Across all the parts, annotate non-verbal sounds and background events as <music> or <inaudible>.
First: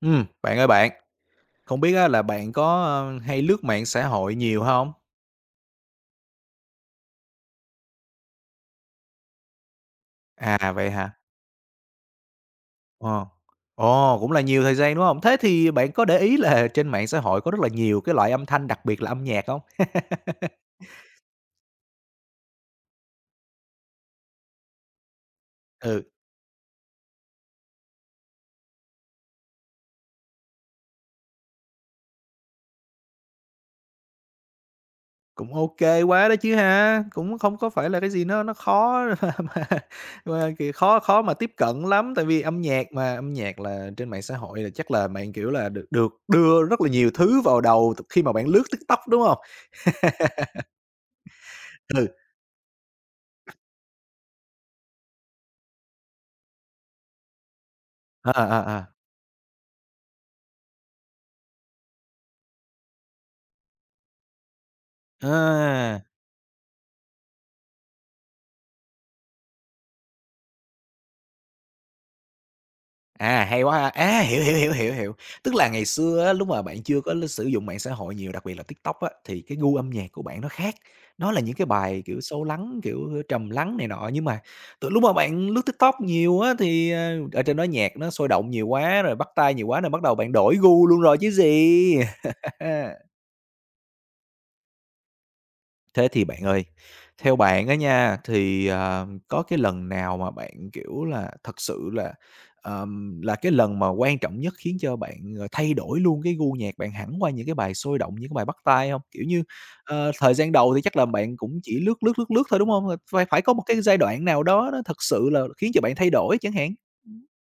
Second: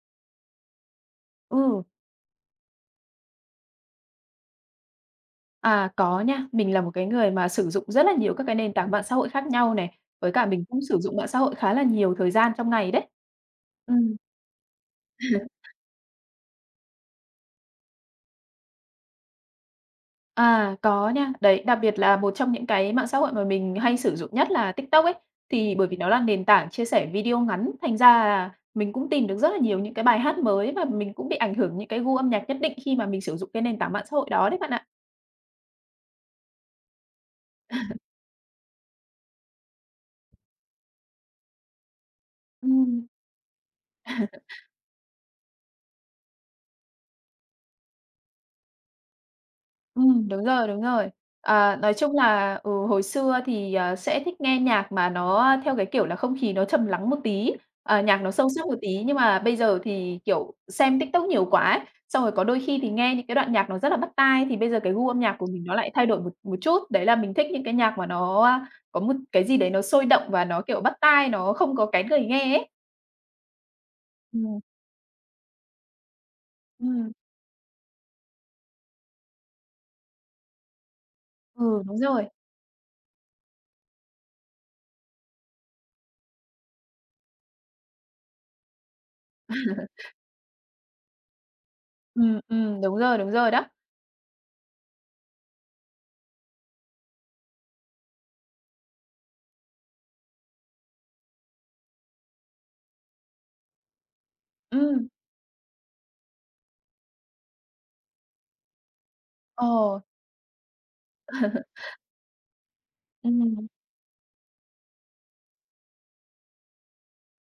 Bạn ơi không Ừ, biết á là bạn có hay lướt mạng xã hội nhiều không? Có nha. Mình là một cái người mà sử dụng rất là nhiều các cái nền tảng mạng xã hội khác nhau này, với cả mình À, cũng vậy sử hả? dụng mạng xã hội khá là nhiều thời gian trong ngày đấy. Ờ. Ừm. Ồ, cũng là nhiều thời gian, đúng không? Thế <laughs> thì bạn có để ý là <laughs> trên mạng xã hội có rất là nhiều cái loại âm thanh, đặc biệt là âm nhạc không? <laughs> Có nha. Đấy, đặc biệt là một trong những cái mạng xã hội mà mình hay sử dụng nhất là TikTok ấy, thì bởi vì Ừ, nó là nền tảng chia sẻ video ngắn, thành ra là mình cũng tìm được rất là nhiều những cái bài hát mới và mình cũng bị ảnh hưởng những cái gu âm nhạc nhất định khi mà mình sử dụng cái nền tảng mạng xã hội đó đấy bạn ạ. cũng ok quá đó chứ ha, cũng không có phải là cái gì nó khó <laughs> kiểu, khó khó mà tiếp cận lắm, tại vì âm nhạc Ừm. mà, âm nhạc là trên mạng xã hội là chắc là bạn, kiểu là, được được đưa rất là nhiều thứ vào đầu khi mà bạn lướt TikTok, đúng không? Đúng rồi, đúng rồi. À, nói Ừ, chung là, ừ, hồi xưa thì, sẽ thích nghe nhạc mà nó theo cái kiểu là không khí nó trầm lắng một tí, nhạc nó ờ, sâu ờ, sắc một ờ. tí, nhưng mà bây giờ thì, kiểu, xem TikTok nhiều quá ấy, xong rồi có đôi khi thì nghe những cái đoạn nhạc nó rất là bắt tai, thì bây giờ cái gu âm nhạc của mình nó lại À, thay đổi một một chút. Đấy là mình thích những cái nhạc mà nó có một cái gì đấy nó sôi động và nó, kiểu, bắt tai, nó không có kén người nghe ấy. Hay quá ha! Á, hiểu, hiểu, Ừm, hiểu, hiểu, hiểu. Tức là ngày xưa á, lúc mà bạn chưa ừm, có sử dụng mạng xã hội nhiều, đặc biệt là TikTok á, thì cái gu âm nhạc của bạn nó khác, nó là những cái ừ, đúng bài, kiểu, rồi. sâu lắng, kiểu, trầm lắng này nọ. Nhưng mà từ lúc mà bạn lướt TikTok nhiều á, thì, ở trên đó nhạc nó sôi động nhiều quá, rồi bắt tai nhiều quá nên bắt <laughs> đầu bạn đổi gu luôn rồi chứ gì. <laughs> Đúng rồi đó. Thế thì bạn ơi, theo bạn á nha, thì, có cái lần nào mà bạn, kiểu là, thật sự là là cái lần mà quan trọng nhất khiến Ừ cho bạn, thay đổi luôn cái gu nhạc bạn hẳn qua những cái bài sôi động, những cái bài bắt tai không? Kiểu như, ờ. Thời gian đầu thì chắc là bạn cũng chỉ lướt thôi, đúng không? Phải phải có một Ừm. <laughs> cái giai đoạn nào đó nó thật sự là khiến cho bạn thay đổi chẳng hạn.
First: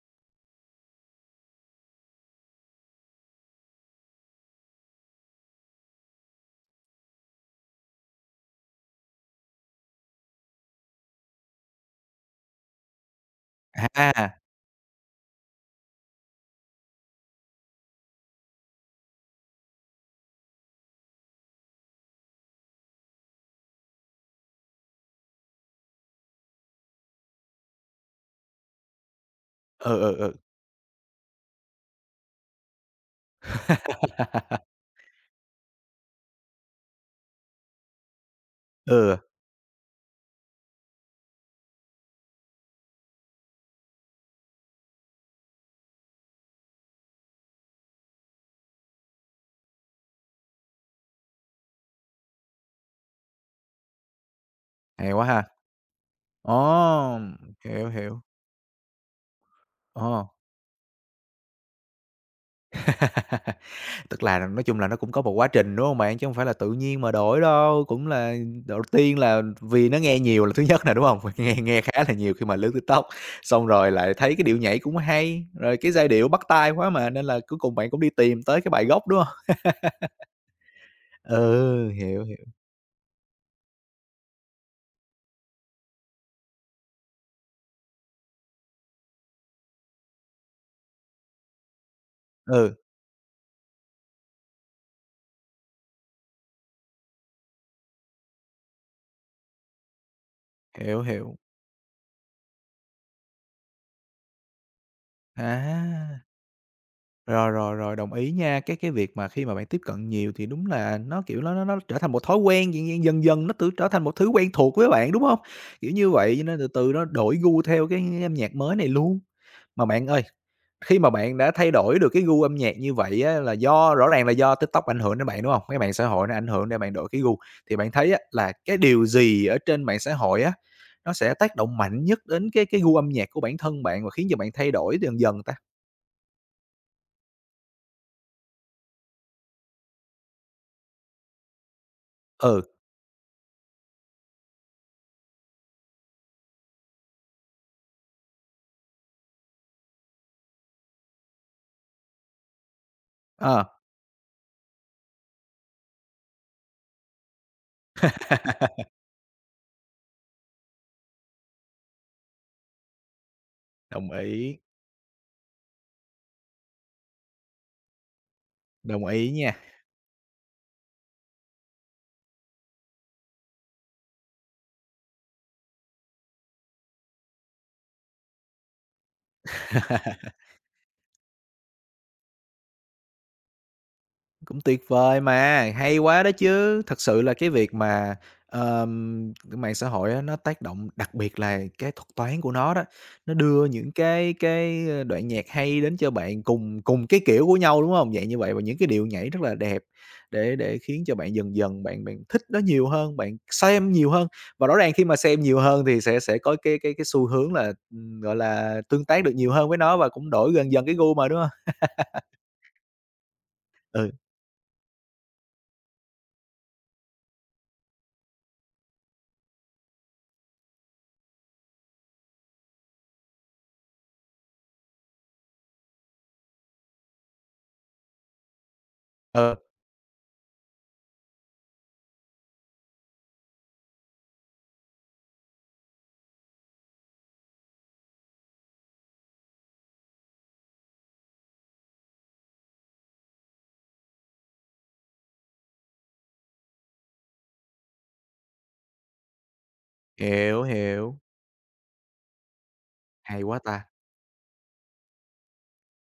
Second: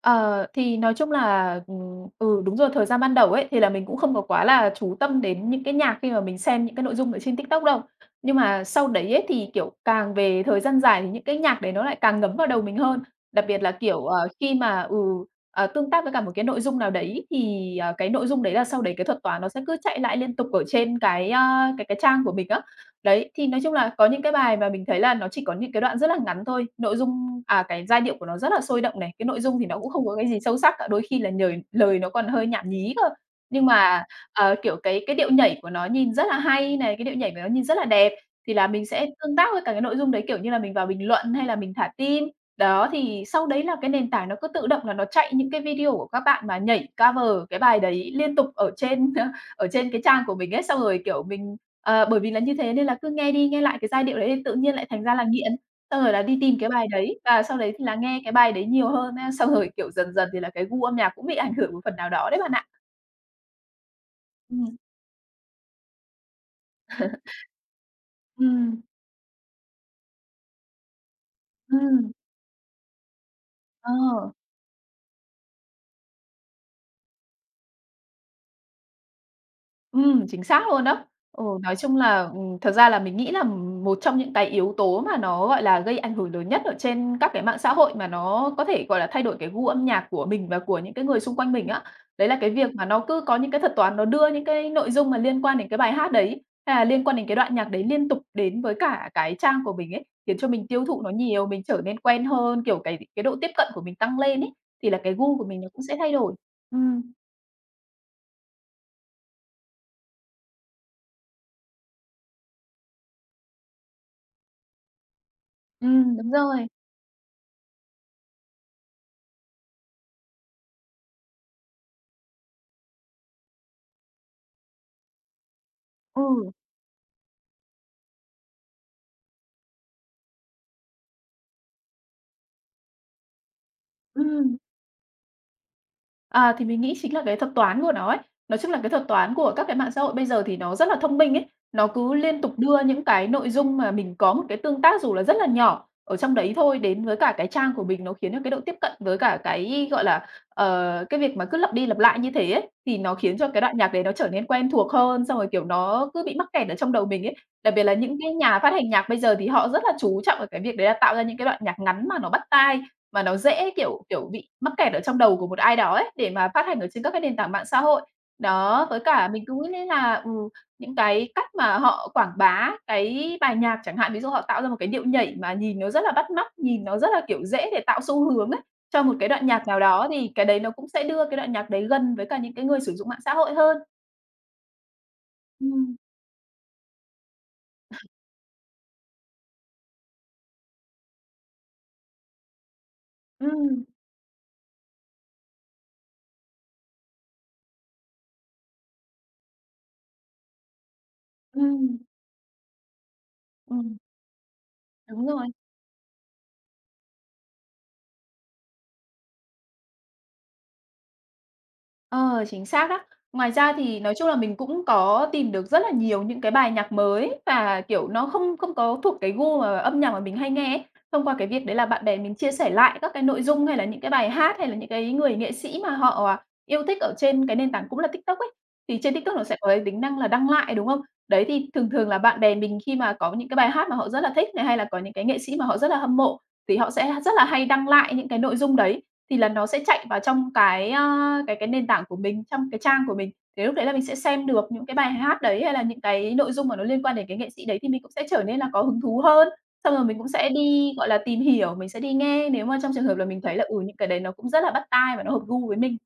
Ờ, thì nói chung là, đúng rồi, thời gian ban đầu ấy, thì là mình cũng không có quá là chú tâm đến những cái nhạc khi mà mình xem những cái nội dung ở trên TikTok đâu. Nhưng mà sau đấy ấy, thì, kiểu, càng về thời gian dài thì những cái nhạc đấy nó lại càng ngấm vào đầu mình hơn. Đặc biệt là, kiểu, ờ, À, khi mà ừ, ờ, tương tác với cả một cái nội dung nào đấy thì, cái nội dung đấy là sau đấy cái thuật toán nó sẽ cứ chạy lại liên tục ở trên cái, a, cái cái trang của mình á. Đấy, thì nói chung là có những cái bài mà mình thấy là nó chỉ có những cái đoạn rất là ngắn thôi, cái giai điệu của nó rất là sôi động này, cái nội dung thì nó cũng ừ, không có ừ, cái ừ, gì sâu sắc cả, đôi khi là lời nó còn hơi nhảm nhí cơ. Nhưng mà, ờ, kiểu, cái điệu nhảy của nó nhìn rất là hay này, cái điệu nhảy của nó nhìn rất là đẹp, thì là mình sẽ ừ, tương tác với cả cái nội dung đấy, kiểu như là, mình vào bình luận hay là mình thả tim. Đó, thì sau đấy là cái nền tảng nó cứ tự động là nó chạy những cái video của các bạn mà nhảy cover cái bài đấy liên tục ở trên <laughs> ở trên cái trang của mình ấy, xong rồi, kiểu, mình, bởi vì là như thế nên là cứ nghe đi nghe lại cái giai điệu đấy thì tự nhiên lại thành hay ra là quá ha. nghiện, xong rồi là đi tìm Ồ, cái bài đấy và sau đấy thì hiểu, là nghe hiểu, cái bài đấy nhiều hơn á, xong rồi, kiểu, dần ờ. dần thì là cái gu âm nhạc cũng bị ảnh hưởng một phần nào đó đấy bạn ạ. <laughs> Tức là nói Ừm. chung là nó cũng có một quá trình, đúng không bạn? Chứ không phải là tự nhiên mà đổi đâu, cũng là đầu Ừm, tiên là vì nó nghe nhiều là thứ nhất nè, đúng không? <laughs> Nghe nghe khá ừm, là nhiều khi mà lướt TikTok, xong rồi ờ. lại thấy cái điệu nhảy cũng hay, rồi cái giai điệu bắt tai quá mà, nên là cuối cùng bạn cũng đi tìm tới cái bài gốc, đúng không? Chính xác luôn đó. Ừ, nói Ừ, chung là, hiểu, hiểu. ừm, thật ra là mình nghĩ là một trong những cái yếu tố mà nó, gọi là, gây ảnh hưởng lớn nhất ở trên các cái mạng xã hội mà nó có thể, gọi là, thay đổi cái gu âm nhạc của mình và của những cái người xung quanh mình á, đấy là cái việc Ừ, mà nó cứ có những cái thuật toán nó đưa những cái nội dung mà liên quan đến cái bài hát đấy, hay là liên quan đến cái đoạn nhạc đấy liên tục đến với cả cái trang của mình ấy, khiến cho mình tiêu thụ hiểu, nó hiểu. nhiều, mình trở nên quen hơn, kiểu, cái độ tiếp cận của mình tăng lên ấy, thì là cái gu của mình nó cũng sẽ thay À! đổi. Ừm, Rồi, rồi, rồi, đồng ý nha. Cái việc mà khi mà bạn tiếp cận nhiều thì đúng là nó, kiểu, nó trở thành một thói quen, dần dần nó tự trở thành một thứ quen thuộc với bạn, đúng không? Kiểu như đúng vậy, cho nên rồi. từ từ nó đổi gu theo cái âm nhạc mới này luôn. Mà bạn ơi, khi mà bạn đã thay đổi được cái gu âm nhạc như vậy á, là do rõ ràng là do TikTok ảnh hưởng đến bạn, đúng không? Cái mạng xã hội nó ảnh Ừ, hưởng để bạn đổi cái gu. Thì bạn thấy á, là cái điều gì ở trên mạng xã hội á, nó sẽ tác động mạnh nhất đến cái gu âm nhạc của bản thân bạn và khiến cho bạn ừm. thay đổi dần dần ta? À, thì mình nghĩ chính là cái thuật toán của nó ấy. Nói chung là cái thuật toán của các cái mạng xã hội bây giờ thì nó rất là thông minh ấy. Nó cứ liên tục Ừ, đưa những cái nội dung mà mình có một cái tương tác dù là rất là nhỏ ở trong đấy thôi đến với cả cái trang của mình, nó khiến cho cái độ tiếp cận với cả cái, gọi là, cái việc mà cứ lặp đi lặp lại như thế ấy, thì nó khiến cho cái ờ. đoạn nhạc đấy nó trở nên quen thuộc hơn, xong rồi, kiểu, nó cứ bị mắc kẹt ở trong đầu mình ấy. Đặc biệt là những cái nhà <laughs> phát hành nhạc bây giờ thì họ rất là chú trọng ở cái việc đấy là tạo ra những cái đoạn nhạc ngắn mà nó bắt tai. Mà nó dễ, kiểu, Đồng kiểu, bị ý, mắc kẹt ở trong đầu của một ai đó ấy, để mà phát hành ở trên các cái nền tảng mạng xã hội. Đó, với đồng cả ý mình cứ nha. nghĩ là, những cái cách mà họ quảng bá cái bài nhạc chẳng hạn, ví dụ họ tạo ra một cái điệu nhảy mà nhìn nó rất là bắt mắt, nhìn nó rất là, kiểu, dễ để tạo xu hướng ấy, cho một cái đoạn nhạc nào đó <laughs> thì cái đấy nó cũng sẽ đưa cái đoạn nhạc đấy gần với cả những cái người sử dụng mạng xã hội hơn. Cũng tuyệt vời mà, Ừm, hay quá đó chứ. Thật sự là cái việc mà, cái mạng xã hội á, nó tác động đặc biệt là cái thuật toán của nó đó, nó đưa ừm, những cái đoạn nhạc hay đến cho bạn cùng cùng cái kiểu của nhau, đúng không, vậy như vậy và những cái điệu nhảy rất là đẹp để khiến cho bạn dần dần ừm, bạn bạn thích nó nhiều hơn, bạn xem ừm, nhiều hơn. Và rõ ràng khi mà đúng xem rồi. nhiều hơn thì sẽ có cái xu hướng là, gọi là, tương tác được nhiều hơn với nó và cũng đổi dần dần cái gu mà, đúng không? Ờ, chính xác đó. Ngoài ra thì Ừ. nói chung là mình cũng có tìm được rất là nhiều những cái bài nhạc mới và, kiểu, nó không không có thuộc cái gu mà âm nhạc mà mình hay nghe ấy. Thông qua cái việc đấy là bạn bè mình chia sẻ lại các cái nội dung hay là những cái bài hát hay là những cái người nghệ sĩ mà họ yêu thích ở trên cái nền tảng cũng là TikTok ấy, thì trên TikTok nó sẽ Ừ, có cái tính năng là đăng lại, đúng không? Đấy, thì thường thường là bạn bè mình khi mà có những cái bài hát mà họ rất là thích này, hay là có những cái nghệ sĩ mà họ rất là hâm mộ thì họ sẽ rất là hay đăng lại những cái nội dung đấy. Thì là nó sẽ chạy vào trong cái, a, cái cái nền tảng của mình, trong cái trang của mình. Thế lúc đấy là mình sẽ xem được những cái bài hát đấy, hay là những cái nội dung mà nó liên quan đến cái nghệ sĩ đấy thì mình cũng sẽ trở nên là có hứng thú hơn. Xong rồi mình cũng sẽ hiểu, đi, gọi là, hiểu. tìm hiểu, mình sẽ đi nghe nếu mà trong trường hợp là mình Hay thấy quá là, ta! những cái đấy nó cũng rất là bắt tai và nó hợp gu với mình.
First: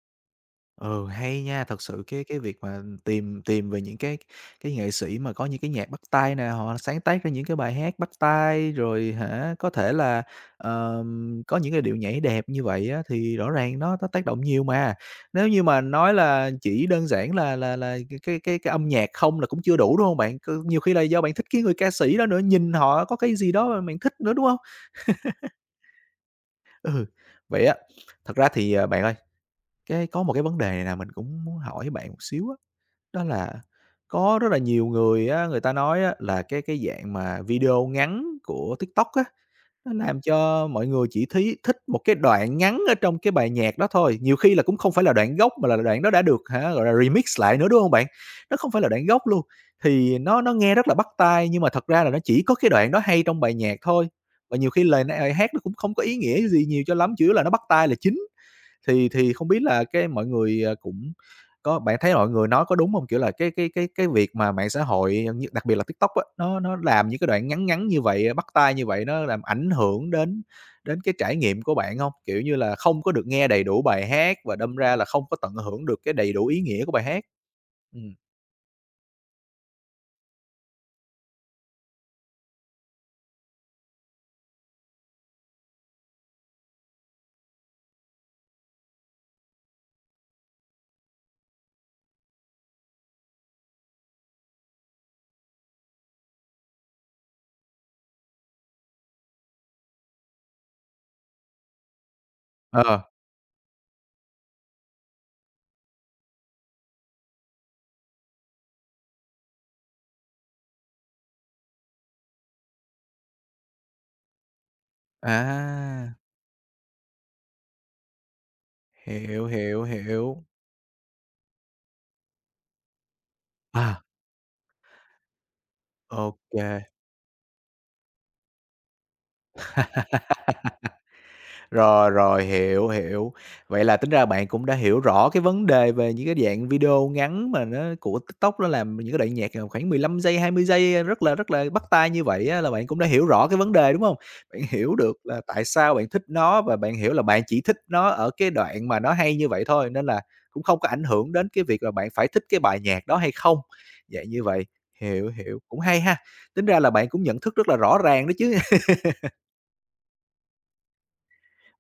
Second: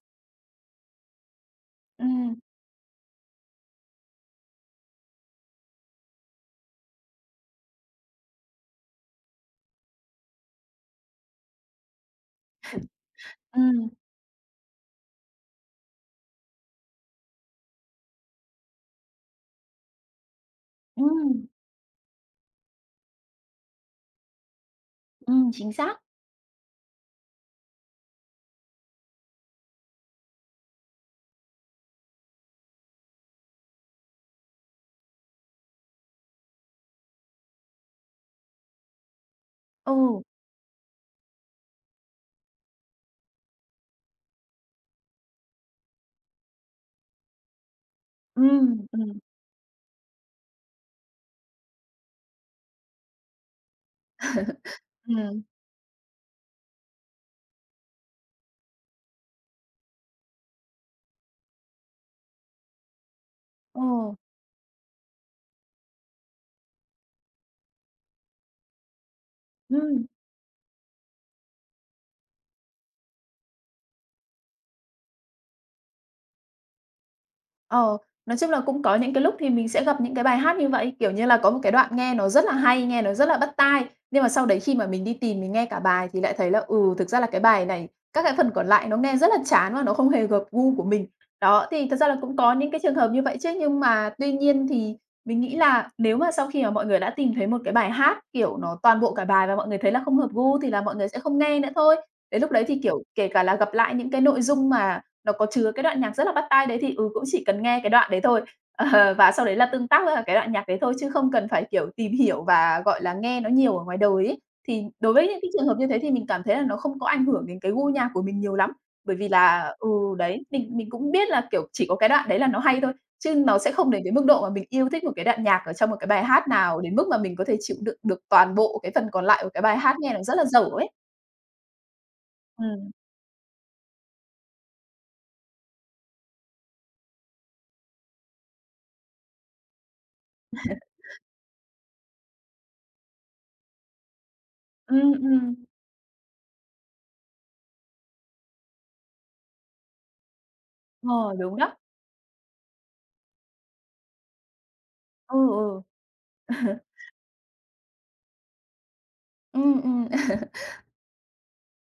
Ừ, hay nha, thật sự cái Ừm, cái việc mà tìm tìm về những cái nghệ sĩ mà có những cái nhạc bắt tai nè, họ sáng tác ra những cái bài hát bắt tai, rồi hả, có thể là, có những cái điệu nhảy đẹp như vậy á, thì rõ ràng ừm, nó tác động nhiều mà. Nếu như mà nói là chỉ đơn giản là c cái âm nhạc không là cũng chưa đủ, đúng không bạn? C nhiều khi là do ừm, bạn thích cái người ca sĩ đó nữa, nhìn họ có cái gì đó mà bạn thích nữa, đúng không? Chính xác. Ừ, vậy á thật ra thì, bạn ơi, cái có một cái vấn đề này là mình cũng muốn hỏi bạn một xíu á, đó là có rất là nhiều người á, người ta nói á là cái dạng mà video ngắn của TikTok á, nó làm Ừ, cho mọi người chỉ thích một cái đoạn ngắn ở trong cái bài nhạc đó thôi. Nhiều khi là cũng không phải là đoạn gốc mà là đoạn đó đã được hả, gọi là, remix lại nữa, đúng không bạn? Nó không phải ừm, là đoạn ừm, gốc luôn, thì nó nghe rất là bắt tai, nhưng mà thật ra là nó chỉ có cái đoạn đó hay trong bài nhạc thôi. Và nhiều khi lời ừm, hát nó cũng không có ý nghĩa gì nhiều cho lắm, chủ yếu là nó bắt tai là chính. Thì không biết là cái mọi người, cũng có bạn thấy mọi người nói có đúng không? Kiểu là, cái cái ừ, cái cái việc mà mạng xã hội, như đặc biệt là TikTok á, nó làm những cái đoạn ngắn ngắn như vậy, bắt tai như vậy, nó làm ảnh ừm. hưởng đến đến cái trải nghiệm của bạn không? Kiểu như là, không có được nghe đầy đủ bài hát và đâm ra là không có tận hưởng được cái đầy đủ ý nghĩa của bài hát. Ờ, Ừm. nói chung là cũng có những cái lúc thì mình sẽ gặp những cái bài hát như vậy, kiểu như là, có một cái đoạn nghe nó rất là hay, nghe nó rất là bắt tai, nhưng mà sau đấy khi mà mình đi tìm mình nghe cả bài thì lại thấy là, thực ra là cái bài này các cái phần còn lại nó nghe rất là chán và nó không hề hợp gu của mình. Đó, thì thật ra là cũng có những cái trường hợp như vậy chứ, nhưng mà tuy nhiên thì mình nghĩ là nếu mà sau khi mà mọi người đã tìm thấy một cái bài hát, kiểu, nó toàn bộ cả bài và mọi người thấy là không hợp gu thì là mọi người sẽ không nghe nữa thôi. Đến lúc đấy thì, Ờ, kiểu, kể cả là gặp lại những cái nội dung mà nó có chứa cái đoạn nhạc rất là bắt tai đấy thì, cũng chỉ cần nghe cái đoạn đấy thôi, ờ, <laughs> và sau đấy là tương tác với cả cái đoạn nhạc đấy thôi, chứ không cần phải, kiểu, tìm hiểu và, gọi là, nghe nó nhiều ở ngoài đời ấy. Thì đối với những cái trường hợp như thế thì à, mình cảm thấy là nó không có ảnh hưởng đến cái gu nhạc của mình nhiều lắm, bởi vì hiểu, là hiểu, đấy, hiểu. mình cũng biết là, kiểu, chỉ có cái đoạn đấy là nó hay thôi, chứ nó sẽ không đến À, cái mức độ mà mình yêu thích một cái đoạn nhạc ở trong một cái bài hát ok nào đến mức mà mình có thể chịu đựng được toàn bộ cái phần còn lại của cái bài hát nghe nó rất là dở ấy. rồi, rồi, hiểu, Ừm, hiểu. Vậy là tính ra bạn cũng đã hiểu rõ cái vấn đề về những cái dạng video ngắn mà nó của TikTok nó làm những cái đoạn nhạc, khoảng 15 giây, 20 giây rất là bắt tai như vậy á, là bạn cũng đã hiểu rõ cái vấn đề, đúng không? Bạn hiểu ừm, được là ừm, tại sao bạn thích nó và bạn hiểu là bạn chỉ thích nó ở cái đoạn mà nó hay như vậy thôi, nên là cũng không có ảnh hưởng ờ, đến đúng cái đó, việc là bạn phải thích cái bài nhạc đó hay không. Vậy như vậy, hiểu, ừ, hiểu, ừ. cũng hay ha. Tính <laughs> ra là bạn cũng nhận thức rất là rõ ràng đó chứ. Ừm.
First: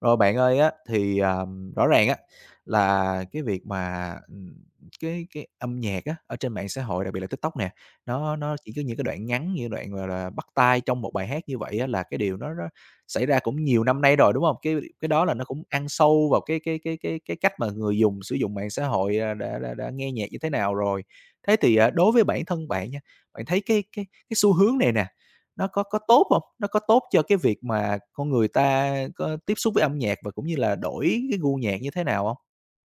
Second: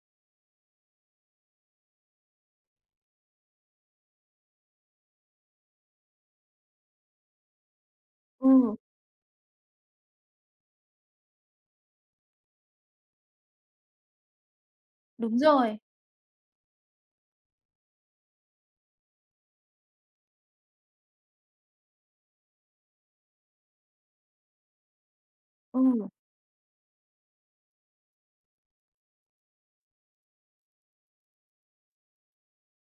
Rồi bạn ơi á, thì, rõ ràng á, là cái việc mà, cái âm nhạc á, ở trên mạng xã hội, đặc biệt là TikTok nè, nó Ừ, nó chỉ có những cái đoạn ngắn, như đoạn, gọi là, bắt tai trong một bài hát như vậy á, là cái điều nó xảy ra cũng nhiều năm nay rồi, đúng không? Cái đó là đúng nó cũng rồi. ăn sâu vào cái cách mà người dùng sử dụng mạng xã hội, đã nghe nhạc như thế nào rồi. Thế thì, đối với bản thân bạn nha, bạn thấy cái xu hướng này nè, nó Ừ. có tốt không? Nó có tốt cho cái việc mà con người ta có tiếp xúc với âm nhạc và cũng như là đổi cái gu nhạc như thế nào không?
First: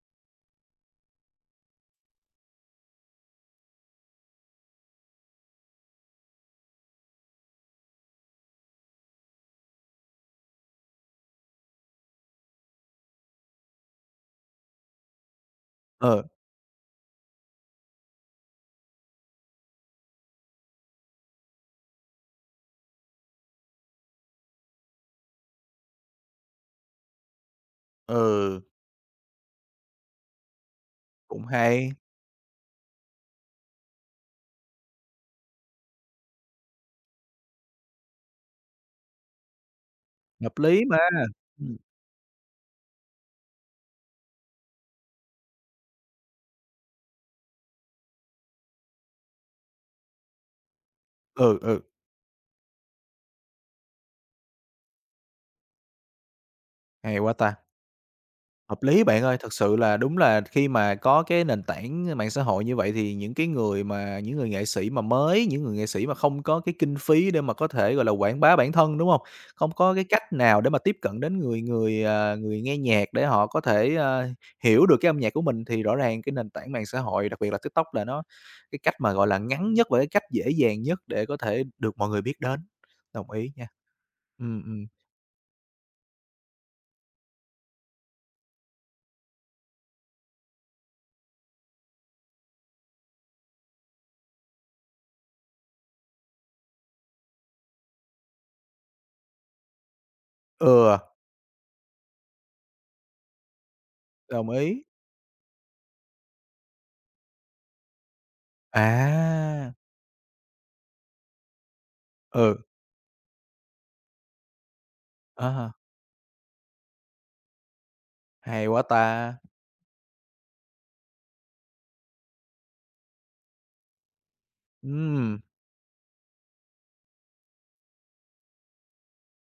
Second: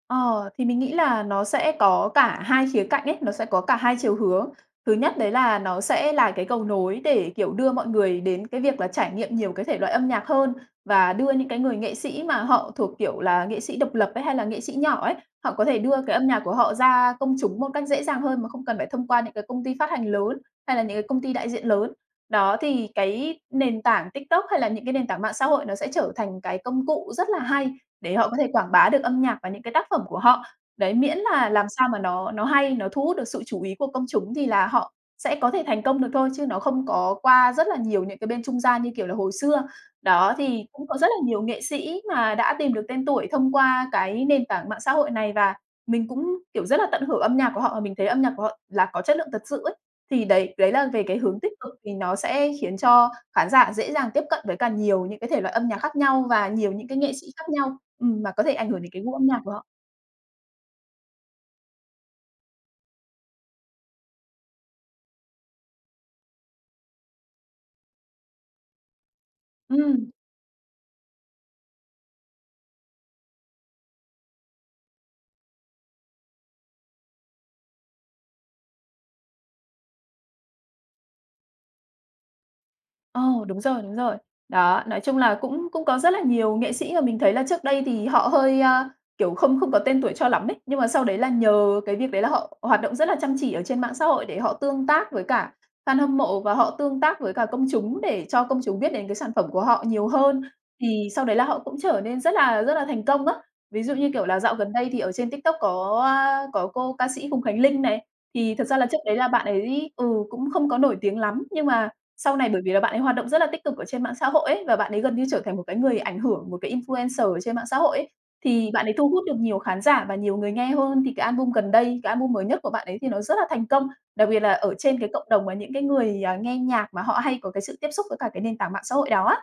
Ờ, thì mình nghĩ là nó sẽ có cả hai khía cạnh ấy, nó sẽ có cả hai chiều hướng. Thứ nhất đấy là nó sẽ là cái cầu nối để, kiểu, đưa mọi người đến cái việc là trải nghiệm nhiều cái thể loại âm nhạc hơn và đưa những cái người nghệ sĩ mà họ thuộc, kiểu là, nghệ sĩ độc lập ấy, hay là nghệ sĩ nhỏ ấy, họ có thể đưa cái Ừ, âm nhạc của họ ra công chúng một cách dễ dàng hơn mà không cần phải thông qua những cái công ty phát hành lớn hay là những cái công ty đại diện lớn. Đó, thì cái nền tảng TikTok hay là những cái nền tảng mạng xã hội nó sẽ trở thành cái công cụ rất là hay để họ có thể ừ, quảng bá được âm nhạc và những cái tác phẩm của họ. Đấy, miễn cũng là làm sao hay, mà nó hay, nó thu hút được sự chú ý của công chúng thì là họ sẽ có thể thành công được thôi, chứ nó không có qua rất là nhiều những cái bên trung gian như kiểu là hồi xưa. Đó, hợp thì lý cũng mà. có rất là nhiều nghệ Ừm, sĩ mà đã tìm được tên tuổi thông qua cái nền tảng mạng xã hội này và mình cũng, kiểu, rất là tận hưởng âm nhạc của họ và mình thấy âm nhạc của họ là có chất lượng thật sự ấy. Thì đấy, đấy là về cái hướng tích ừ, cực ừ, thì nó sẽ khiến cho khán giả dễ dàng tiếp cận với càng nhiều những cái thể loại âm nhạc khác nhau và nhiều những cái nghệ hay sĩ quá khác ta. nhau, mà có thể ảnh hưởng Hợp đến cái lý gu bạn âm ơi, nhạc của thật họ. sự là đúng là khi mà có cái nền tảng mạng xã hội như vậy thì những cái người mà những người nghệ sĩ mà mới, những người nghệ sĩ mà không có cái kinh phí để mà có thể, gọi là, quảng bá bản thân, đúng không? Không có cái Ừm. cách nào để mà tiếp cận đến người người, à, người nghe nhạc để họ có thể, hiểu được cái âm nhạc của mình thì rõ ràng cái nền tảng mạng xã hội, đặc biệt là TikTok là nó cái cách mà, gọi là, ngắn nhất và cái cách dễ dàng nhất để có thể được mọi người biết đến. Đồng Ồ, ý đúng nha. rồi, đúng rồi. Ừ, Đó, ừm. nói chung là cũng cũng có rất là nhiều nghệ sĩ mà mình thấy là trước đây thì họ hơi, kiểu, không không có tên tuổi cho lắm ấy, nhưng mà sau đấy là nhờ cái việc đấy là họ hoạt động rất là chăm chỉ ở trên mạng xã hội để họ tương tác với cả fan hâm mộ và họ tương tác với cả công chúng để cho công chúng biết đến cái sản phẩm của họ nhiều hơn. Thì Ừ, sau đấy là họ cũng trở nên rất là thành công á. Ví dụ như, kiểu là, đồng dạo gần ý. đây thì ở trên TikTok có cô ca sĩ Hùng Khánh Linh này, thì thật ra là trước đấy là bạn À, ấy cũng không có nổi tiếng lắm, nhưng mà sau này bởi ừ, vì là bạn ấy hoạt động rất là tích cực ở trên mạng xã hội ấy, và bạn ấy gần như trở à thành một ha. cái người ảnh hưởng, một cái influencer ở trên mạng xã hội ấy, Hay thì quá bạn ấy thu hút được ta! nhiều khán giả và nhiều người nghe hơn. Thì cái album gần đây, cái album mới nhất của bạn ấy thì nó rất là thành công, đặc biệt là ở trên cái cộng Ừm, đồng mà những cái người, nghe nhạc mà họ hay có cái sự tiếp xúc với cả cái nền tảng mạng xã hội đó á.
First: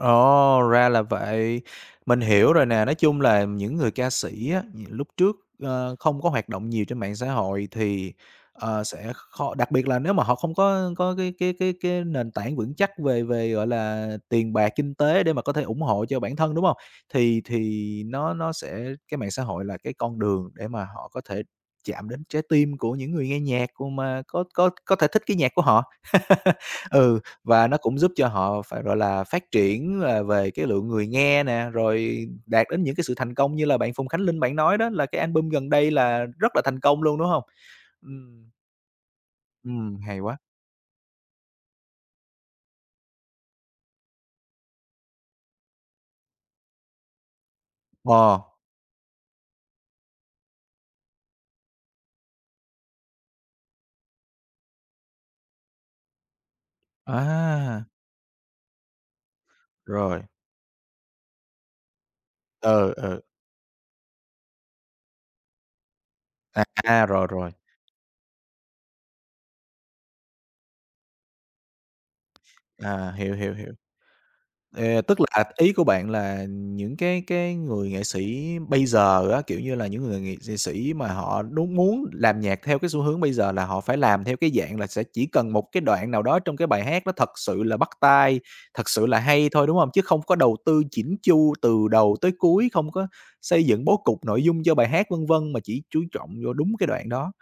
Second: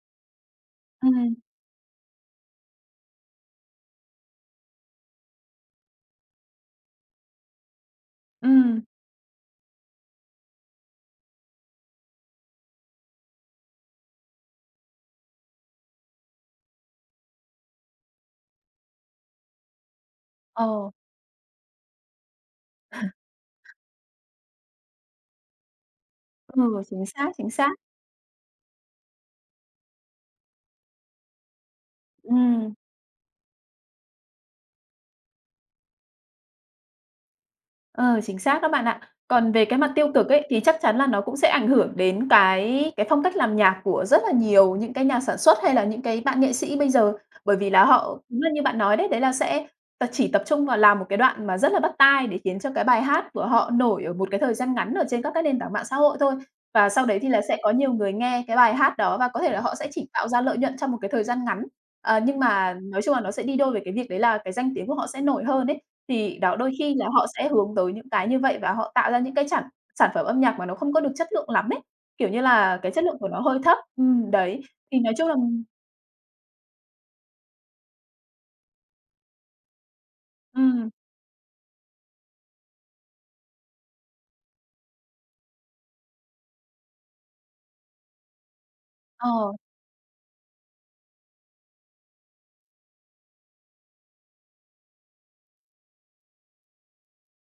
ồ, ra là Ừm, vậy. Mình hiểu rồi nè, nói chung là những người ca sĩ á, lúc trước, không có hoạt động nhiều trên mạng xã hội thì, ừm. Sẽ khó đặc biệt là nếu mà họ không có cái nền tảng vững chắc về về, gọi là, tiền bạc, kinh tế để mà có thể ủng hộ cho bản thân, đúng không? Thì nó sẽ cái mạng xã hội là cái con đường để mà Ờ, họ có thể chạm đến trái tim của những người nghe nhạc của mà có thể thích cái nhạc của họ. <laughs> ừ, chính Ừ. xác, chính Và xác. nó cũng giúp cho họ phải, gọi là, phát triển là về cái lượng người nghe nè, rồi đạt Ừm. đến những cái sự thành công như là bạn Phùng Khánh Linh bạn nói đó, là cái album gần đây là rất là thành công luôn, đúng hông? Ờ, chính Ừm, xác đó bạn ạ. Còn về cái mặt tiêu hay cực quá. ấy, thì chắc chắn là nó cũng sẽ ảnh hưởng đến cái phong cách làm nhạc của rất là nhiều những cái nhà sản xuất hay là những cái bạn nghệ sĩ bây giờ. Bởi vì là họ Ờ, đúng là như bạn nói đấy, đấy là sẽ chỉ tập trung vào làm một cái đoạn mà rất là bắt tai để khiến cho cái bài hát của họ nổi ở một cái thời gian ngắn ở trên các cái nền tảng mạng xã hội thôi. Và sau đấy thì là sẽ có à, nhiều người nghe cái bài hát đó và có thể là họ sẽ chỉ rồi, tạo ra lợi nhuận trong một cái thời gian ngắn. Nhưng mà ừ, nói chung là ừ, nó sẽ đi đôi với cái việc đấy là cái danh tiếng của họ sẽ nổi hơn ấy. Thì đó, à, đôi khi là à, họ rồi, sẽ rồi, hướng tới những cái như vậy và họ tạo ra những cái sản sản phẩm âm nhạc mà nó không có được chất lượng lắm ấy, kiểu như là, cái chất à, lượng của hiểu, nó hiểu, hơi hiểu. thấp. Đấy, thì Ờ, nói tức chung là là ý của bạn là những cái người nghệ sĩ bây giờ á, kiểu như là, những người nghệ nghệ ừm, sĩ mà họ đúng muốn làm nhạc theo cái xu hướng bây giờ là họ phải làm theo cái dạng là sẽ chỉ cần một cái đoạn nào đó trong cái bài hát nó thật sự là bắt tai, thật sự là ờ. hay thôi, đúng không? Chứ không có đầu tư chỉn chu từ đầu tới cuối, không có xây dựng bố cục nội dung cho bài hát, vân vân, mà chỉ chú trọng vô đúng cái đoạn đó,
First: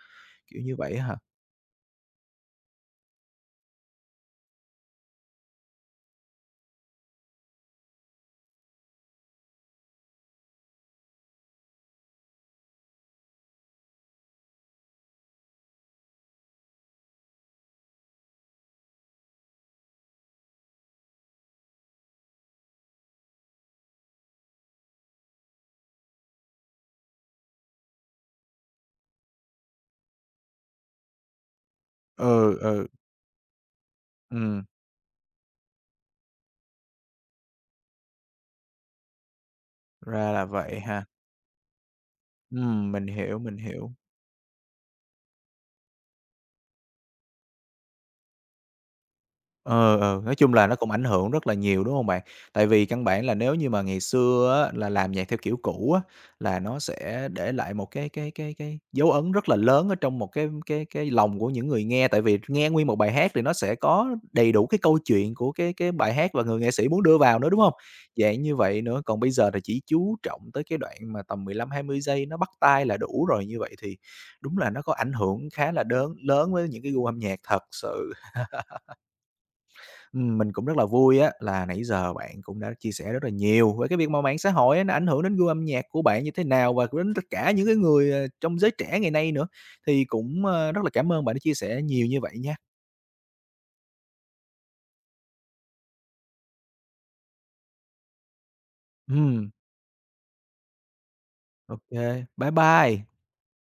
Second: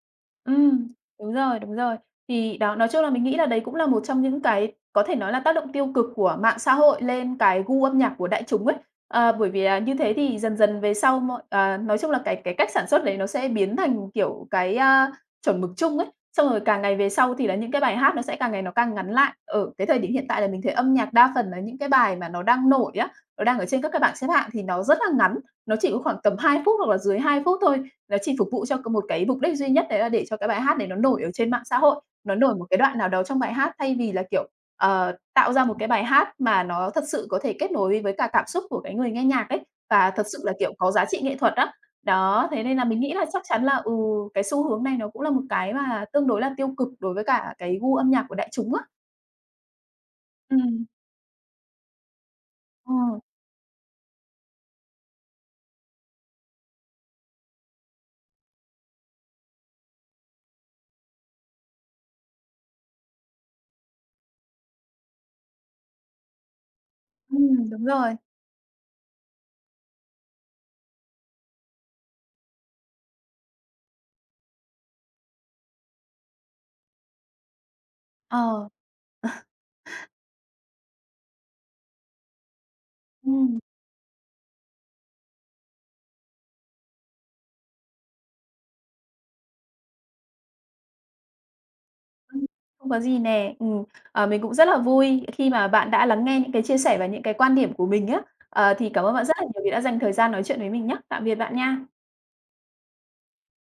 kiểu như Ừm, vậy á hả? đúng rồi, đúng rồi. Thì đó, nói chung là mình nghĩ là đấy cũng là một trong những cái có thể nói là tác động tiêu cực của mạng xã hội lên cái gu âm nhạc của đại chúng ấy. Bởi vì là như thế thì dần dần về sau nói chung là cái cách sản xuất đấy nó sẽ biến thành, kiểu, cái, chuẩn mực chung ấy. Xong rồi càng ngày về sau thì là những cái bài hát nó sẽ càng ngày nó càng ngắn lại. Ở cái thời điểm hiện tại là mình thấy âm nhạc đa phần là những cái bài mà nó đang nổi á, nó đang ở trên các cái bảng xếp hạng thì nó rất là ngắn, nó chỉ có khoảng tầm 2 phút hoặc là dưới 2 phút thôi. Nó chỉ phục vụ cho một cái mục đích duy nhất đấy là để cho cái bài hát đấy nó nổi ở trên mạng xã hội, nó nổi Ừ, một cái ừ, đoạn nào đó trong bài hát thay vì là, kiểu, ừm, tạo ra một cái bài hát mà nó thật sự có thể kết nối với cả cảm xúc của cái người nghe nhạc ấy, và thật ra sự là là, kiểu, vậy có giá ha. trị nghệ thuật á. Đó, thế nên là mình Mình nghĩ là hiểu, chắc mình chắn là, hiểu. cái xu hướng này nó cũng là một cái mà tương đối là tiêu cực đối với cả cái gu âm nhạc của đại chúng á. Ờ, ờ, nói chung là nó Ừm, cũng ảnh hưởng rất là nhiều, đúng hông bạn? Tại vì ờ, căn bản là nếu như mà ngày xưa á, là làm nhạc theo kiểu cũ á, là nó sẽ để lại một cái dấu ấn rất là lớn ở trong một cái lòng của những người nghe. Tại vì nghe nguyên một bài hát thì nó sẽ có đầy đủ cái câu chuyện của cái bài hát và người nghệ sĩ muốn đưa vào nữa, đúng hông? đúng rồi, Dạng như vậy nữa, còn bây giờ thì chỉ chú trọng tới cái đoạn mà tầm 15-20 giây nó bắt tai là đủ rồi, như vậy thì đúng là nó có ảnh hưởng khá là đớn lớn với những cái gu âm nhạc thật sự. ờ, Mình cũng rất là vui á là nãy giờ bạn cũng đã chia sẻ rất là ừm. nhiều về cái việc mà mạng xã hội á, nó ảnh hưởng đến gu âm nhạc của bạn như thế nào và cũng đến tất cả những cái người, trong giới trẻ ngày nay nữa. Thì cũng, rất là cảm ơn bạn đã chia sẻ nhiều như vậy Ừm, nha. không có gì nè. Mình cũng rất là vui khi mà bạn đã lắng nghe những cái chia sẻ và những cái quan điểm của mình á. Thì cảm ơn bạn rất là Ừm, nhiều vì đã dành thời gian nói chuyện với mình nhá. Tạm biệt bạn ô nha. bye bye.